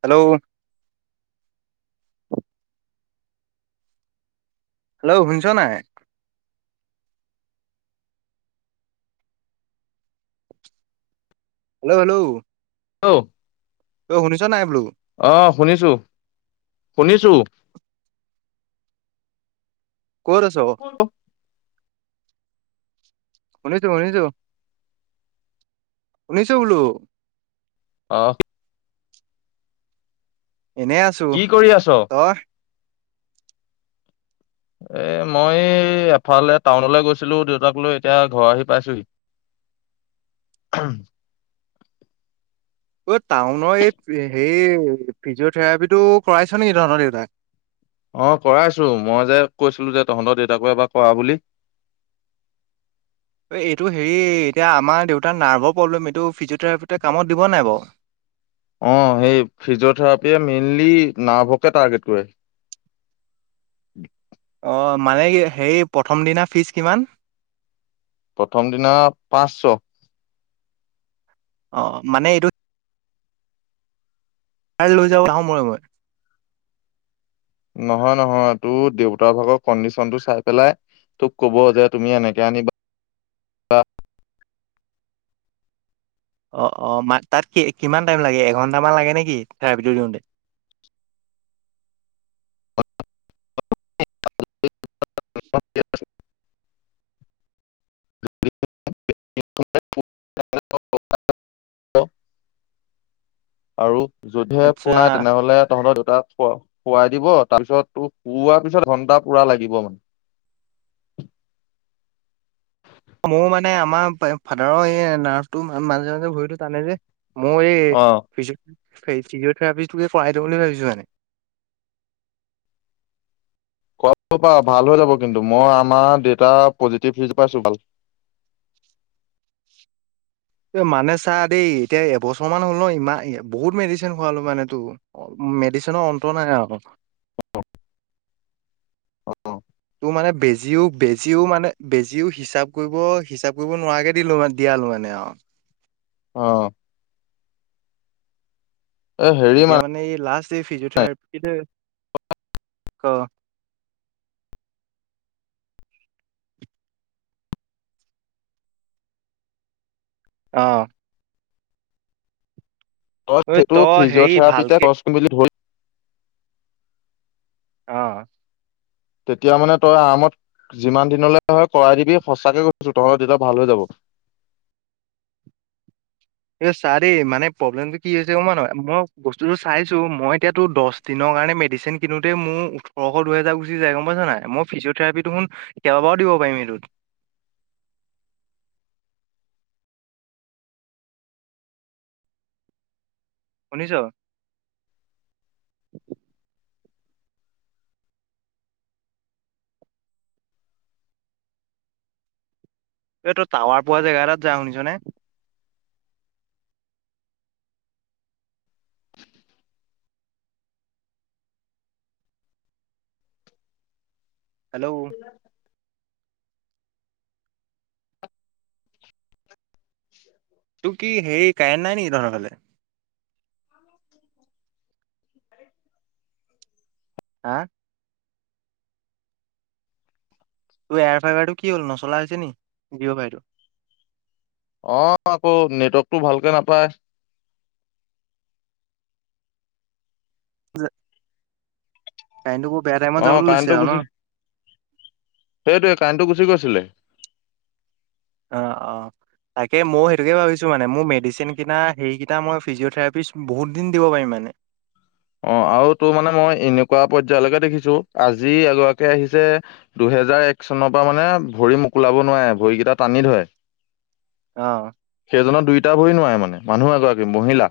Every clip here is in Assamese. হেল্ল'উ হেল্ল'ও শুনিছ নাই হেল্ল' হেল্ল' [unintelligible] ঐ শুনিছ নাই বোলো অহ শুনিছো, শুনিছো ক'ত আছ শুনিছোঁ শুনিছোঁ, শুনিছোঁ বোলো অ এনেই আছো, কি কৰি আছ তই এ মই এফালে টাউনলৈ গৈছিলো দেউতাক লৈ এতিয়া ঘৰ আহি পাইছোহী ঐ টাউনৰ এইপ হেই ফিজিঅ'থেৰাপি টো কৰাইছ নেকি তহঁতৰ দেউতাক অ কৰাইছো মই যে কৈছিলো যে তহঁতৰ দেউতাকো এবাৰ কৰা বুলি এই এইটো হেৰি এতিয়া আমাৰ দেউতাৰ নাৰ্ভৰ প্ৰব্লেম এইটো ফিজিঅ'থেৰাপিতে কামত দিব নাই বাওঁ অ সেই ফিজিঅ থেৰাপিয়ে মেইন মেনলি না্ভকে ৰ্টাগেট কৰে। [unintelligible] অ মানে সি সেই প্ৰথম দিনা ফিজ কিমান? প্ৰথম দিনা পাঁচশ। অ মানে এইটো তাই লৈ যাব নাহো মানে মই। নহয়, নহয় তো দেউতা ভাগৰ কণ্ডিচনটো চাই পেলাই তোক ক'ব যে, তুমি এনেকে আনিবা বা [unintelligible] অঁ অঁ মা তাত কি কিমান টাইম লাগে এঘন্টামান লাগে নেকি থেৰাপিটো দিওঁতে? কে [unintelligible] [unintelligible] [inaudible] আৰু যদিহে ফোন আহে আচ্ছা তেনেহ'লে তহঁতৰ দুট [unintelligible] তা শুৱা শুৱাই দিব তাৰপিছত তোক শুওৱা পিছত ঘন্টাপুৰা লাগিব মানে। মোৰ মানে আমাৰ ফা ফাদাৰৰ এ নাৰ্ভটো মাজে- মাজে ভৰিটো টানে যে। মোৰ এই অ পিছুহ্‌ সেই ফিজিঅথেৰাপি তোকে কৰাই দিওঁ বুলি ভাবিছো মানে। কৰাব বাও ভাল হৈ যাব কিন্তু, মই আমাৰ দেতাৰ পজিটিভিজ পাইছো ভাল। [unintelligible] এ মানে চা-দেই এতিয়া এবছৰমান হ'ল ন্‌ ইমা এ বহুত মেডিচিন খোৱালো মানেটো ওঁ মেডিচিনৰ অন্ত নাই আও অ তোৰ মানে বেজিও, বেজিও মানে, বেজিও হিচাপ কৰিব হিচাপ কৰিব নোৱাকে দিলো মা- দিয়ালো মানে আও। অঁ এ হেৰি এতিয়া মানে এই লাষ্ট ষ্টেফি ফিজথেৰাপিটো [unintelligible] অঁ অঁ- বচ্‌, অ সেইটো তই হেৰি ফিজ'থেৰাপিতে ভালকে কৰচোন বুলি ধৰি অঁ তেতিয়া মানে তই আৰামত যিমান দিনলৈ হ'য় কৰাই দিবি সঁচাকে কৈছো, তহঁতৰ দেতাৱ ভাল হৈ যাব। এ চা দেই মানে প্ৰব্লেমটো কি হৈছে গমপাৱ- নাপাৱ, মই বস্তুটো চাইছো মই এতিয়াটো দচ দিনৰ কাৰণে মেডিচিন কিনোতে মো ওঠৰশ দুহেজা গুচি যায় গম পাইছা নাই। মো ফিজিঅ'থেৰাপিটো দেখোন কেইবাবাৰো দিব পাৰিম এইটোত শুনিছ? [inaudible] ঐ তই টাৱাৰ পোৱা জেগা এটাত যা শুনিছনে? হেল্লৌ তো কি হেৰি কাৰেণ্ট নাই নেকি তহঁতৰ ফালে? [inaudible] হাঁ তোৰ এয়াৰ ফাইভাৰটো কি হ'ল নচলা হৈছে নি? জিঅ'ৱাইটো। অঁ আকৌ নেটৱৰ্কটো ভালকে নাপায়। যে- অঁ যাবলৈ লৈছে কাইণ্টো আৰু ন গুচি- সেইটোয়ে কাইণ্টো গুচি গৈছে। দিলে অঁ অঁ, তাকে মও সেইটোকে ভাবিছোঁ মানে মো মেডিচিন কিনা হেৰিকেইটা মই ফিজিঅ'থেৰাপিচ বহুত দিন দিব পাৰিম মানে। অঁ আওটো মানে মই এনেকুৱা পৰ্যায়লৈকে দেখিছো। আজি এগৰাকী আহিছে দুহেজাৰ এক চনৰপা মানে ভৰি মোকোলাব নোৱায়, ভৰিকেইটা টানি ধয়। অ সেইজনৰ দুই তা ভৰি নোৱায় মানে মানুহ এগৰাকী মহিলা।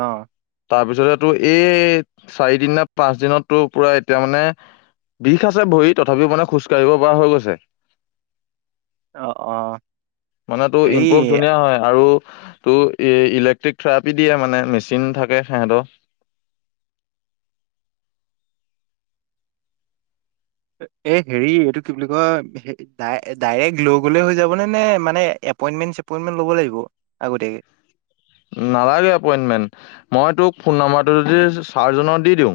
আহ তাৰপিছত তো এই চাৰি দিন ন পাঁচ দিনতো পুৰা এতিয়া মানে বিষ আছে ভৰি তথাপিও মানে খোজ কাঢ়িব পৰা হৈ গৈছে। অ অ মানে টো হেৰি ইম্প্ৰুভ ধুনীয়া হয় আৰু [unintelligible] ত ইলেক্ট্ৰিক থেৰাপি দিয়ে মানে মেচিন থাকে সিহতৰ [unintelligible] এই হেৰি এইটো কি বুলি কয় ডাইৰেক্ট লৈ গলে হৈ যাবনে নে মানে এপইন্টমেণ্ট চেপইন্টমেণ্ট ল'ব লাগিব আগতীয়াকে নালাগে এপইন্টমেন্ট মই তোক ফোন নম্বৰটো যদি চাৰজনৰ দি দিওঁ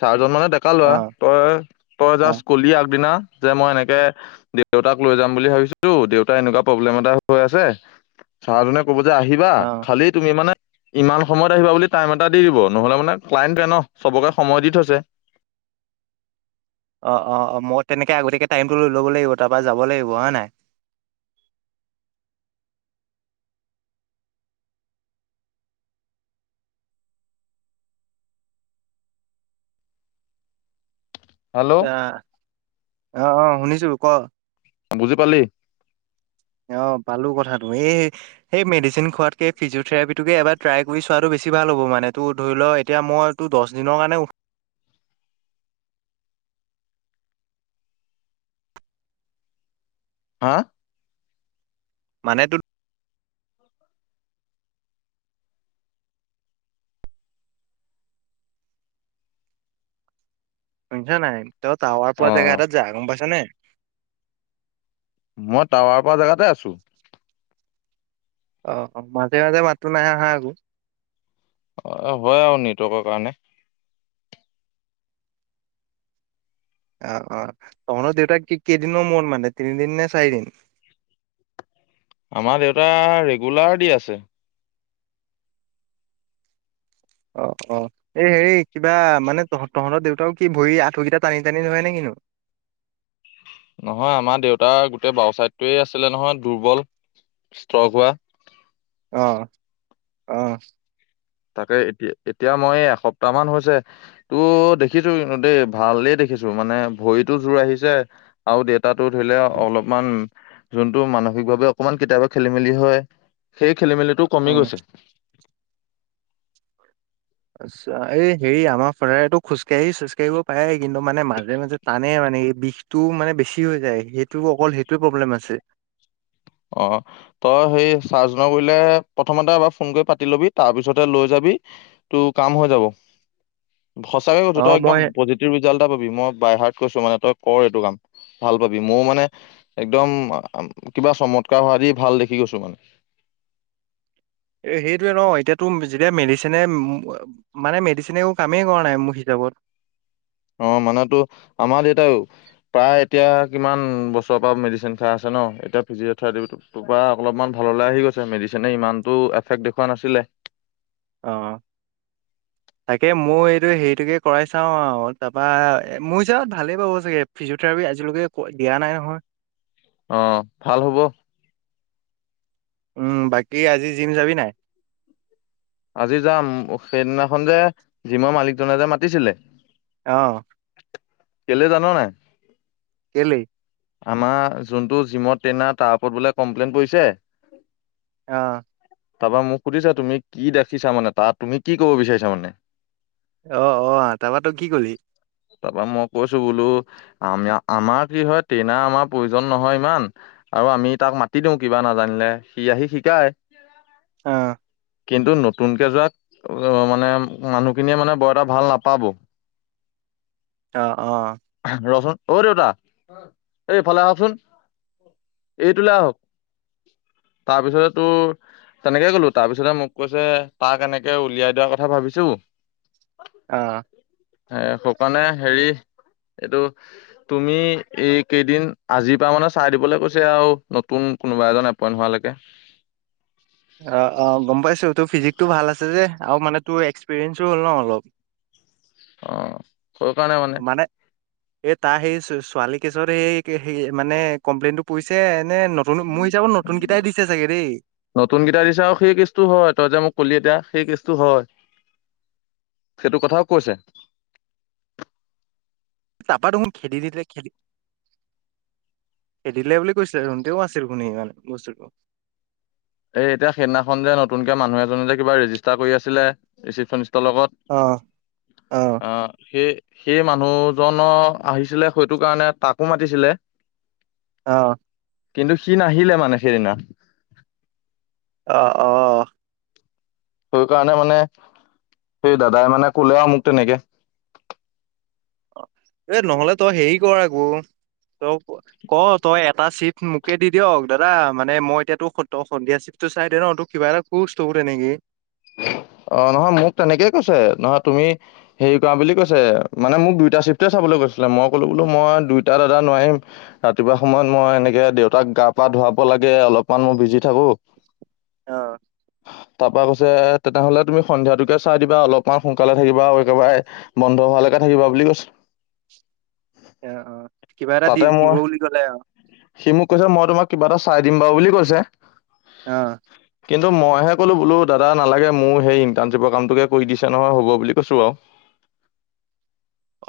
চাৰজন মানে ডেকা লোৱা অ তই তই অ জাষ্ট কলি আগ দিনা যে মই এনেকে দেউতাক লৈ যাম বুলি ভাবিছো দেউতা এনেকুৱা প্ৰব্লেম এটা হৈ আছে চাহ জনে ক'ব যে আহিবা অ মানে ইমান সময়ত আহিবা বুলি টাইম এটা দি দিব নহলে মানে কলান্টে ন চবকে সময় দি থৈছে অ অ অ মই তেনেকে আগতীয়াকে টাইমটো লৈ ল'ব লাগিব তাৰ পৰা যাব লাগিব হয় নাই হেল্ল' যাৰ অ অ শুনিছো ক অ বুজি পালি অ পালো কথাটো এই সেই মেডিচিন খোৱাতকে ফিজিঅথেৰাপিটোকে এবাৰ ট্ৰাই কৰি চোৱাটো বেছি ভাল হ'ব মানে তটো ধৰি ল এতিয়া মইতো দহ দিনৰ কাৰণে উঠ হা মানে ত শুনিছা নাই ত টাৱা পোৱা অ জেগা এটা যা গম পাইছ নে মই টাৱাৰ পৰা জেগাতে আছো অ অ মাজে মাজে মাতো নাই অহা আকৌ অ হয় আৰু নেটৱৰ্কৰ কাৰণে আহ অ আপোনাৰ দেউতাক কি কেইদিনৰ মোৱাত মানে তিনিদিন নে চাৰিদিন আমাৰ দেউতা ৰেগুলাৰ দি আছে অ অ এই হেৰি কিবা মানে তহত তহঁতৰ দেউতাক কি ভৰি আঁঠুকেইটা টানি টানি ধয় নে কিনু নহয় আমাৰ দেউতাৰ গোটেই বও ছাইডটোৱে আছিলে নহয় দুৰ্বল স্তগ হোৱা আহ আহ তাকে এতিয়া এতিয়া মই এসপ্তাহ মান হৈছে তো দেখিছো দেই ভালেই দেখিছো মানে ভৰিতো জোৰ আহিছে আৰু দে আটাটো ধৰিলে অলপমান যোনটো মানসিকভাৱে অকমান কেতিয়াবা খেলি মেলি হয় সেই খেলি মেলিটো কমি অ'। গৈছে আচ্ছা এই হেৰি আমাৰ ফাদাৰেতো খোজকাঢ়ি খোজকাঢ়িব পায় কিন্তু মানে মাজে মাজে টানে মানে এই বিষটো মানে বেছি হৈ যায় সেইটো অকল সেইটোৱে প্ৰব্লেম আছে। অ তই সেই চাৰ্জনা কৰিলে প্ৰথমতে এবাৰ ফোন কৰি পাতি লবি তাৰ পিছতে লৈ যাবি তোৰ কাম হৈ যাব সঁচাকৈ কৈছো তই অ', একদ মই পজিভ ৰিজাল্ট এটা পাবি মই বাই হাৰ্ট কৈছো মানে তই কৰ এইটো কাম ভাল পাবি মোৰ মানে একদম কিবা চমৎকাৰ হোৱা দি ভাল দেখি গৈছো মানে সেইটোৱে ন এতিয়া তোৰ যেতিয়া মেডিচিনে মানে মেডিচিনে একো কামেই কৰা নাই মোৰ হিচাপত অঁ মানেতো আমাৰ দেতাই প্ৰায় এতিয়া কিমান বছৰৰ পৰা মেডিচিন খাই আছে ন এতিয়া ফিজিঅ'থেৰাপিটোৰ পৰা অলপমান ভাললৈ আহি গৈছে মেডিচিনে ইমানতটো এফেক্ট দেখুওৱা নাছিলে। অ তাকে ময়ো এইটো হেৰিটোকে কৰাই চাওঁ আৰু তাৰপা মোৰ হিচাপত ভালেই পাব চাগে ফিজিঅথেৰাপি আজিলৈকে দিয়া নাই নহয় অ ভাল হব উম বাকী আজি জিম যাবি নাই আজি যাম সেইদিনাখন যে জিমৰ মালিকজনে যে মাতিছিলে আহ কেলে জানো নাই কেলে আমাৰ যোনটো জিমত ট্ৰেইনাৰ তাৰ ওপৰত বোলে কমপ্লেইন পৰিছে আহ তাৰ পৰা মোক সুধিছা তুমি কি দেখিছা মানে তাৰ তুমি কি কব বিচাৰিছা মানে অ অ তাৰপৰা তো কি কলি [unintelligible] তাৰপৰা মই কৈছো বোলো আমি আমাৰ কি হয় ট্ৰেইনাৰ আমাৰ প্ৰয়োজন নহয় ইমান আৰু আমি তাক মাতি দিওঁ কিবা নাজানিলে সি আহি শিকায় [unintelligible] অ কিন্তু নতুনকে যোৱাত মানে মানুহখিনিয়ে মানে বৰ এটা ভাল নাপাব অ অ ৰচোন অ দেউতা এই ইফালে আহকচোন এইটোলৈ আহক তাৰপিছতে তোৰ তেনেকে ক'লো তাৰপিছতে মোক কৈছে তাক এনেকে উলিয়াই দাৰ কথা ভাবিছো অ এ সকাৰণে হেৰি এইটো তুমি এই কেইদিন আজিৰ পৰা মানে চাই দিবলৈ কৈছে আৰু নতুন কোনোবা এজন এপইন্ট হোৱালৈকে [unintelligible] অ অ গম পাইছো তোৰ ফিজিকটো ভাল আছে যে আৰু মানে তোৰ এক্সপিৰিয়েঞ্চো হ'ল ন অলপ অ স কাৰণে মানে এ তাৰ সেই ছোৱালী কেইজনী সেই সে মানে কমপ্লেইন টো পৰিছে নে নতুন মোৰ হিচাপত নতুন কেইটাই দিছে চাগে দেই নতুনকেইটা দিছা আৰু সেই কিসটো হয় তই যে মোক কলি এতিয়া সেই কিস হয় সেইটো কথাও কৈছে তাৰপা দেখোন খেদি দিলে খেদি খেদিলে বুলি কৈছিলে ৰনতেও আছিল ৰ শুনি মানে বস্তুটো এই এতিয়া সেইদিনাখন যে নতুনকে মানুহ এজননে যে কিবা ৰেজিষ্টাৰ কৰি আছিলে চিপন ত লগত অ', অ'। সেই সেই মানুহজনৰ আহিছিলে সেইটো কাৰণে তাকো মাতিছিলে অ কিন্তু সি নাহিলে মানে সেইদিনা আহ অ সেই কাৰণে মানে সেই দাদাই মানে কলে আৰু মোক তেনেকে এ নহলে তই হেৰি কৰ আকৌ তই ক তই এটা চিফ্ট মোকে দি দিয়ক দাদা মানে মই এতিয়া তোৰ সন্ধিয়া চিপ্টটো চাই দে ন তোৰ কিবা এটা খোচ থো তেনেকি [unintelligible] অ নহয় মোক তেনেকেই কৈছে নহয় তুমি হেৰি কৰা বুলি কৈছে মানে মোক দুইটা চিফ্টে চাবলৈ কৈছিলে মই কলো বোলো মই দুইটা দাদা নোৱাৰিম ৰাতিপুৱা সময়ত মই এনেকে দেউতাক গা পা ধুৱাব লাগে অলপমান মই বিজি থাকো অ', তাপা তেনেহলে তুমি সন্ধিয়াতোকে চাই দিবা অলপমান সোনকালে থাকিবা আৰু একেবাৰে বন্ধ হোৱালৈকে থাকিবা বুলি কৈছ অ অ কিবা এটা দি দিব বুলি কলে আহ সি মোক কৈছে মই তোমাক কিবা এটা চাই দিম বাৰু বুলি কৈছে আহ কিন্তু মইহে ক'লো বোলো দাদা নালাগে মোৰ সেই ইন্টাৰ্ণশ্বিপৰ কামটোকে কৰি দিছে নহয় হ'ব বুলি কৈছো আৰু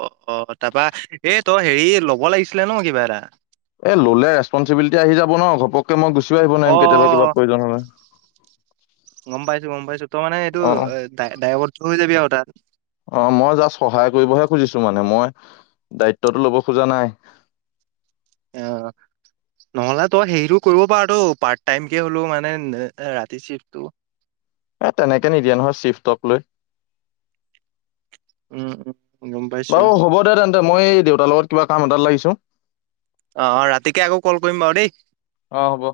অ অ তাৰপা এই তই হেৰি ল'ব লাগিছিলে ন কিবা এটা এ ল'লে ৰেচপনচিবিলিটি আহি যাব ন ঘপকে মই গুছো [unintelligible] আহিব অ', নোৱাৰিম কেতিয়াবা কিবা অ', প্ৰয়োজন হলে মুম্বাই চ ত মানে এইটো অ দ দায়বদ্ধ হৈ যাবি আৰু তাত অ মই জাষ্ট সহায় কৰিবহে খুজিছো মানে মই দায়িত্বটো ল'ব খোজা নাই অ নহ'লে তই হেৰিতটো কৰিব পাৰ ত পাৰ্ট টাইমকে হ'লো মানে ৰাতি চফটো এ তেনেকে নিদিয়ে নহয় চিফটক লৈ উম, উম, গম পাইছো। বাৰু হ'ব দে তেন্তে মই এই দেউতাৰ লগত কিবা কাম এডাল লাগিছো আহ অ ৰাতিকে আকৌ কল কৰিম বাৰু দেই অ হ'ব